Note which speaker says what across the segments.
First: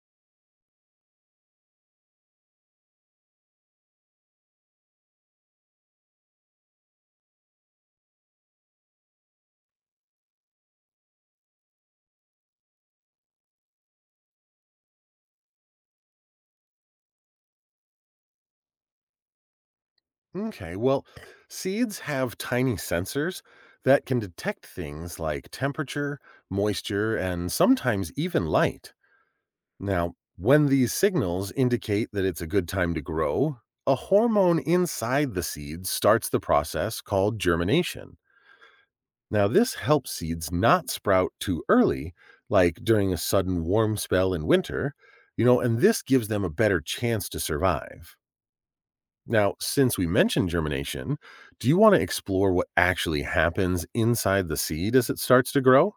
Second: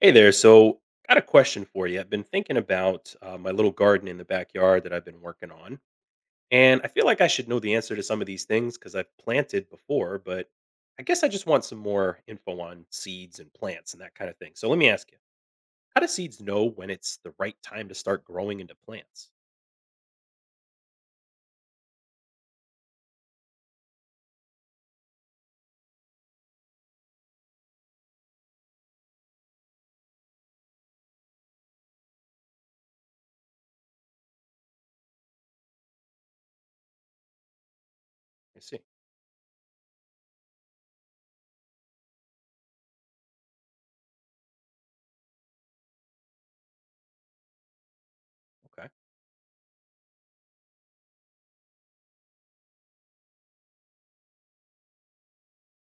Speaker 1: Hey there. So, got a question for you. I've been thinking about my little garden in the backyard that I've been working on. And I feel like I should know the answer to some of these things because I've planted before, but I guess I just want some more info on seeds and plants and that kind of thing. So, let me ask you, how do seeds know when it's the right time to start growing into plants?
Speaker 2: Okay, well, seeds have tiny sensors that can detect things like temperature, moisture, and sometimes even light. Now, when these signals indicate that it's a good time to grow, a hormone inside the seeds starts the process called germination.
Speaker 1: I see.
Speaker 2: Now, this helps seeds not sprout too early, like during a sudden warm spell in winter, and this gives them a better chance to survive.
Speaker 1: Okay.
Speaker 2: Now, since we mentioned germination, do you want to explore what actually happens inside the seed as it starts to grow?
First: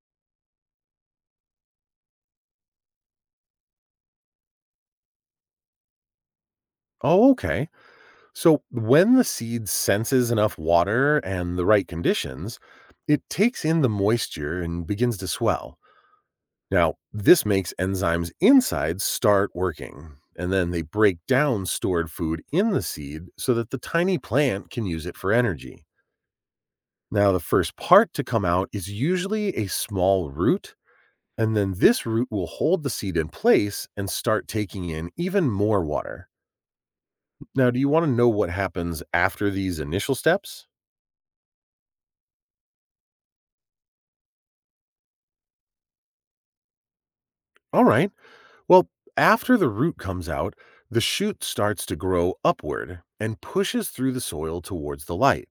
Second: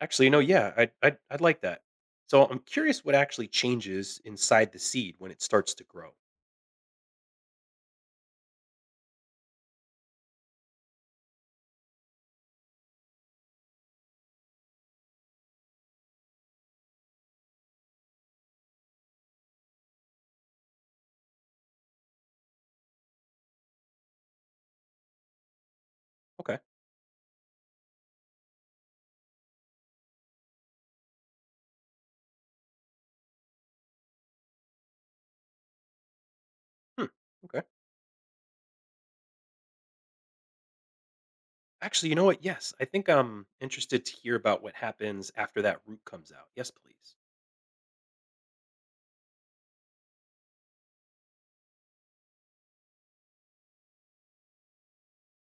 Speaker 1: Actually, you know, yeah, I'd like that. So, I'm curious what actually changes inside the seed when it starts to grow.
Speaker 2: Oh, okay. So, when the seed senses enough water and the right conditions, it takes in the moisture and begins to swell. Now, this makes enzymes inside start working, and then they break down stored food in the seed so that the tiny plant can use it for energy.
Speaker 1: Okay.
Speaker 2: Now, the first part to come out is usually a small root. And then this root will hold the seed in place and start taking in even more water.
Speaker 1: Hmm. Okay.
Speaker 2: Now, do you want to know what happens after these initial steps?
Speaker 1: Actually, you know what? Yes, I think I'm interested to hear about what happens after that root comes out. Yes, please.
Speaker 2: All right. Well, after the root comes out, the shoot starts to grow upward and pushes through the soil towards the light.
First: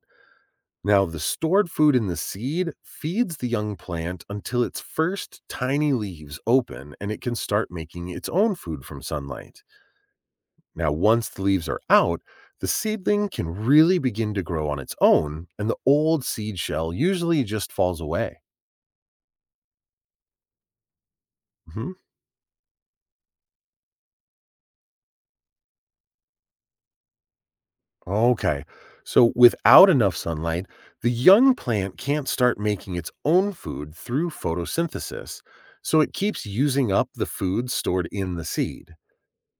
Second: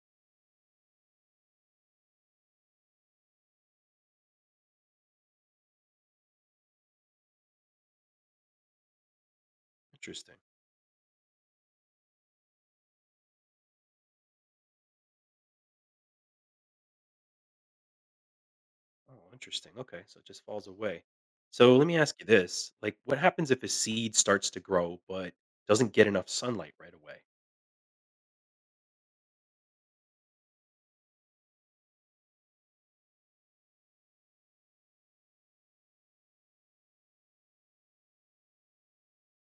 Speaker 2: Now, the stored food in the seed feeds the young plant until its first tiny leaves open and it can start making its own food from sunlight.
Speaker 1: Interesting.
Speaker 2: Now, once the leaves are out, the seedling can really begin to grow on its own, and the old seed shell usually just falls away.
Speaker 1: Oh, interesting. Okay, so it just falls away. So let
Speaker 2: Mhm.
Speaker 1: me ask you this: like, what happens if a seed starts to grow but doesn't get enough sunlight right away?
Speaker 2: Okay. So, without enough sunlight, the young plant can't start making its own food through photosynthesis. So, it keeps using up the food stored in the seed.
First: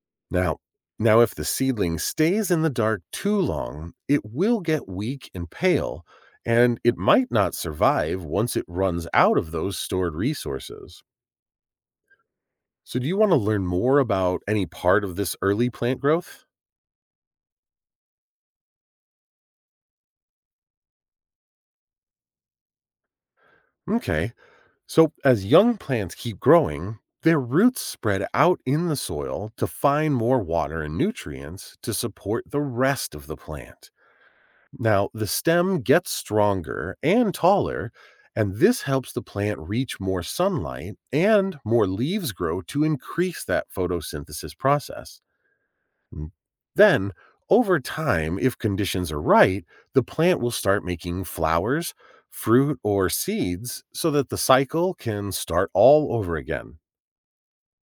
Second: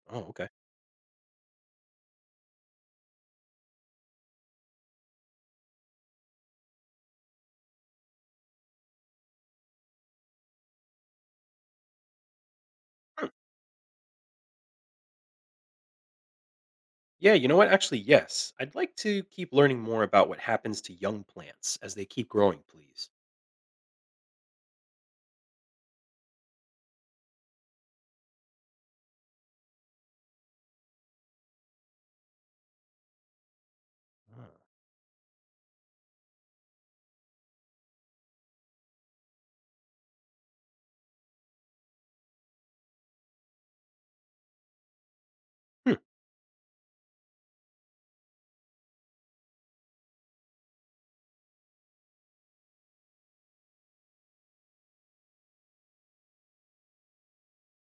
Speaker 1: Oh, okay.
Speaker 2: Now, now if the seedling stays in the dark too long, it will get weak and pale, and it might not survive once it runs out of those stored resources. So do you
Speaker 1: Hmm.
Speaker 2: want to learn more about any part of this early plant growth?
Speaker 1: Yeah, you know what? Actually, yes. I'd like to keep learning more about what happens to young plants as they keep growing, please.
Speaker 2: Okay. So as young plants keep growing, their roots spread out in the soil to find more water and nutrients to support the rest of the plant.
Speaker 1: Ah.
Speaker 2: Now, the stem gets stronger and taller, and this helps the plant reach more sunlight and more leaves grow to increase that photosynthesis process. Mm. Then, over time, if conditions are right, the plant will start making flowers, fruit, or seeds so that the cycle can start all over again.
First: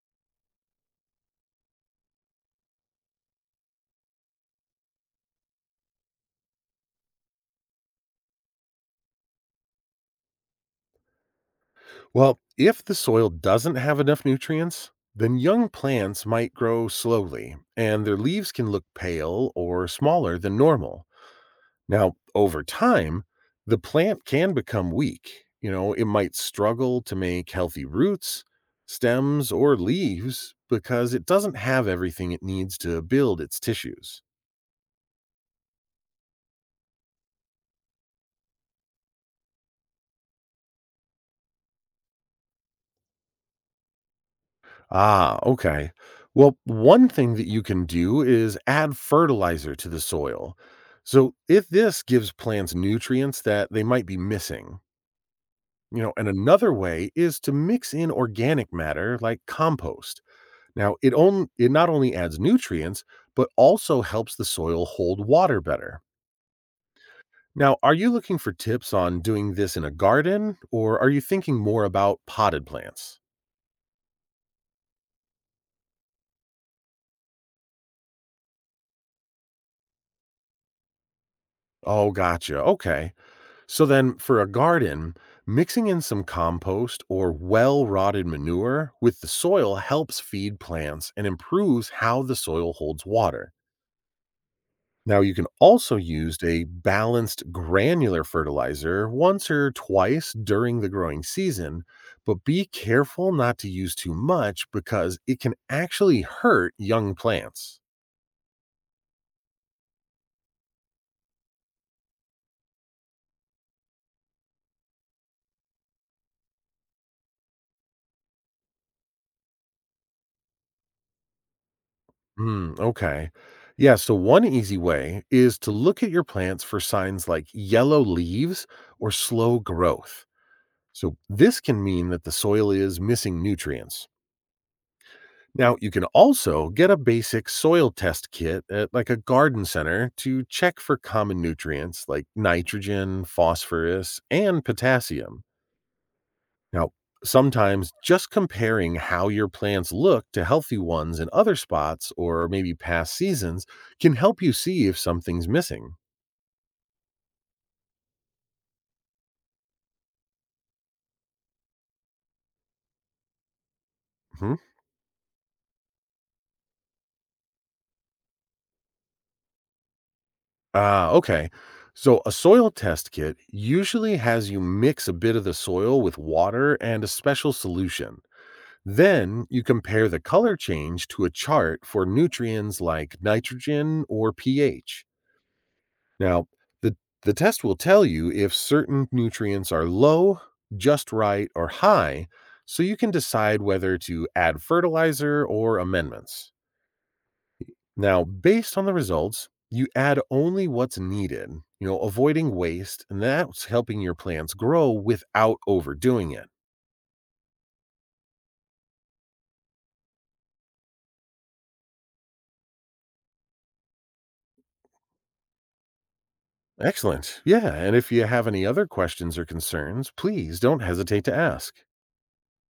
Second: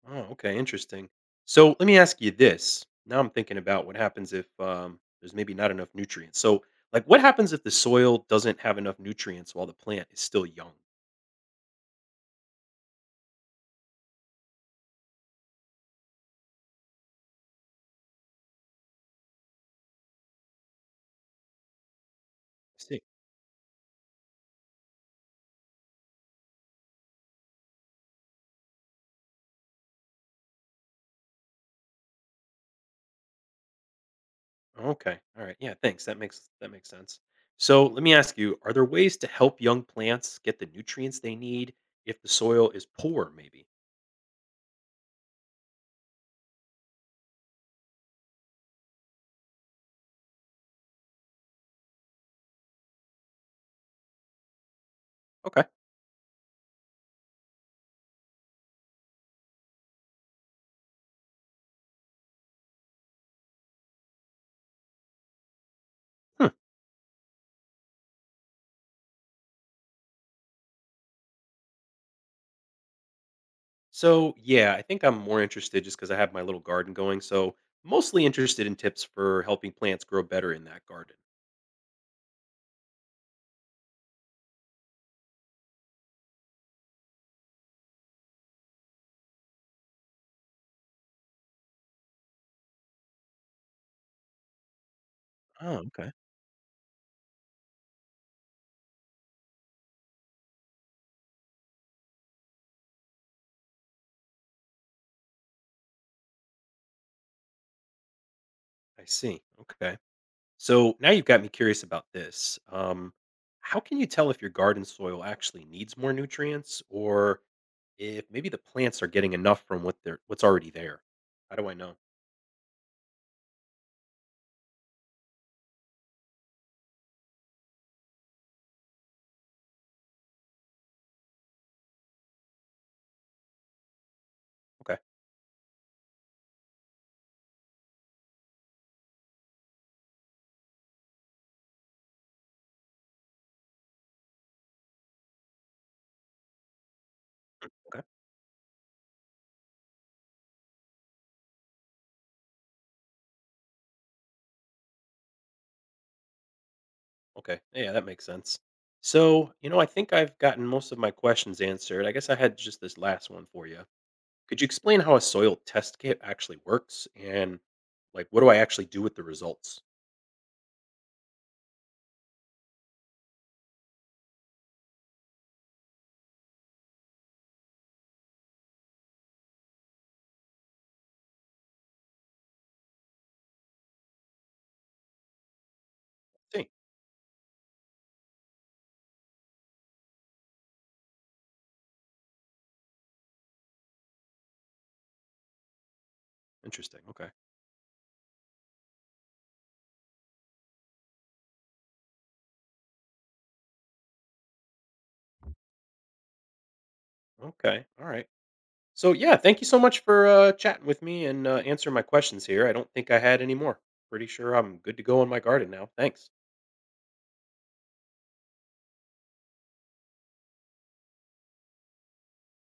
Speaker 1: Oh, okay, interesting. So let me ask you this. Now I'm thinking about what happens if there's maybe not enough nutrients. So, like, what happens if the soil doesn't have enough nutrients while the plant is still young? I
Speaker 2: Well, if the soil doesn't have enough nutrients, then young plants might grow slowly and their leaves can look pale or smaller than normal. Now, over
Speaker 1: see.
Speaker 2: time, the plant can become weak. It might struggle to make healthy roots, stems, or leaves because it doesn't have everything it needs to build its tissues.
Speaker 1: Okay, all right, yeah, thanks. That makes sense. So let me ask you: are there ways to help young plants get the nutrients they need if the soil is poor? Maybe.
Speaker 2: Ah, okay. Well, one thing that you can do is add fertilizer to the soil. So, if this gives plants nutrients that they might be missing,
Speaker 1: Okay.
Speaker 2: you know, and another way is to mix in organic matter like compost. Now, it not only adds nutrients, but also helps the soil hold water better.
Speaker 1: Hmm.
Speaker 2: Now, are you looking for tips on doing this in a garden or are you thinking more about potted plants?
Speaker 1: So yeah, I think I'm more interested just because I have my little garden going. So mostly interested in tips for helping plants grow better in that garden.
Speaker 2: Oh, gotcha. Okay. So then, for a garden, mixing in some compost or well rotted manure with the soil helps feed plants and improves how the soil holds water. Now, you can
Speaker 1: Oh,
Speaker 2: also
Speaker 1: okay.
Speaker 2: use a balanced granular fertilizer once or twice during the growing season, but be careful not to use too much because it can actually hurt young plants.
Speaker 1: I see. Okay. So now you've got me curious about this. How can you tell if your garden soil actually needs more nutrients or if maybe the plants are getting enough from what's already there? How do I know?
Speaker 2: Hmm. Okay. Yeah, so one easy way is to look at your plants for signs like yellow leaves or slow growth. So this can mean that the soil is missing nutrients.
Speaker 1: Okay.
Speaker 2: Now, you can also get a basic soil test kit at like a garden center to check for common nutrients like nitrogen, phosphorus, and potassium. Now, sometimes
Speaker 1: Okay.
Speaker 2: just comparing how your plants look to healthy ones in other spots or maybe past seasons can help you see if something's missing.
Speaker 1: Okay. Yeah, that makes sense. So, you know, I think I've gotten most of my questions answered. I guess I had just this last one for you.
Speaker 2: Mhm.
Speaker 1: Could you explain how a soil test kit actually works and like what do I actually do with the results?
Speaker 2: Ah, okay. So, a soil test kit usually has you mix a bit of the soil with water and a special solution. Then you compare the color change to a chart for nutrients like nitrogen or pH. Now,
Speaker 1: See.
Speaker 2: the, the test will tell you if certain nutrients are low, just right, or high, so you can decide whether to add fertilizer or amendments.
Speaker 1: Interesting. Okay.
Speaker 2: Now, based on the results, you add only what's needed, avoiding waste, and that's helping your plants grow without overdoing it.
Speaker 1: Okay. All right. So yeah, thank you so much for chatting with me and answering my questions here. I don't think I had any more. Pretty sure I'm good to go in my garden now. Thanks.
Speaker 2: Excellent. Yeah. And if you have any other questions or concerns, please don't hesitate to ask.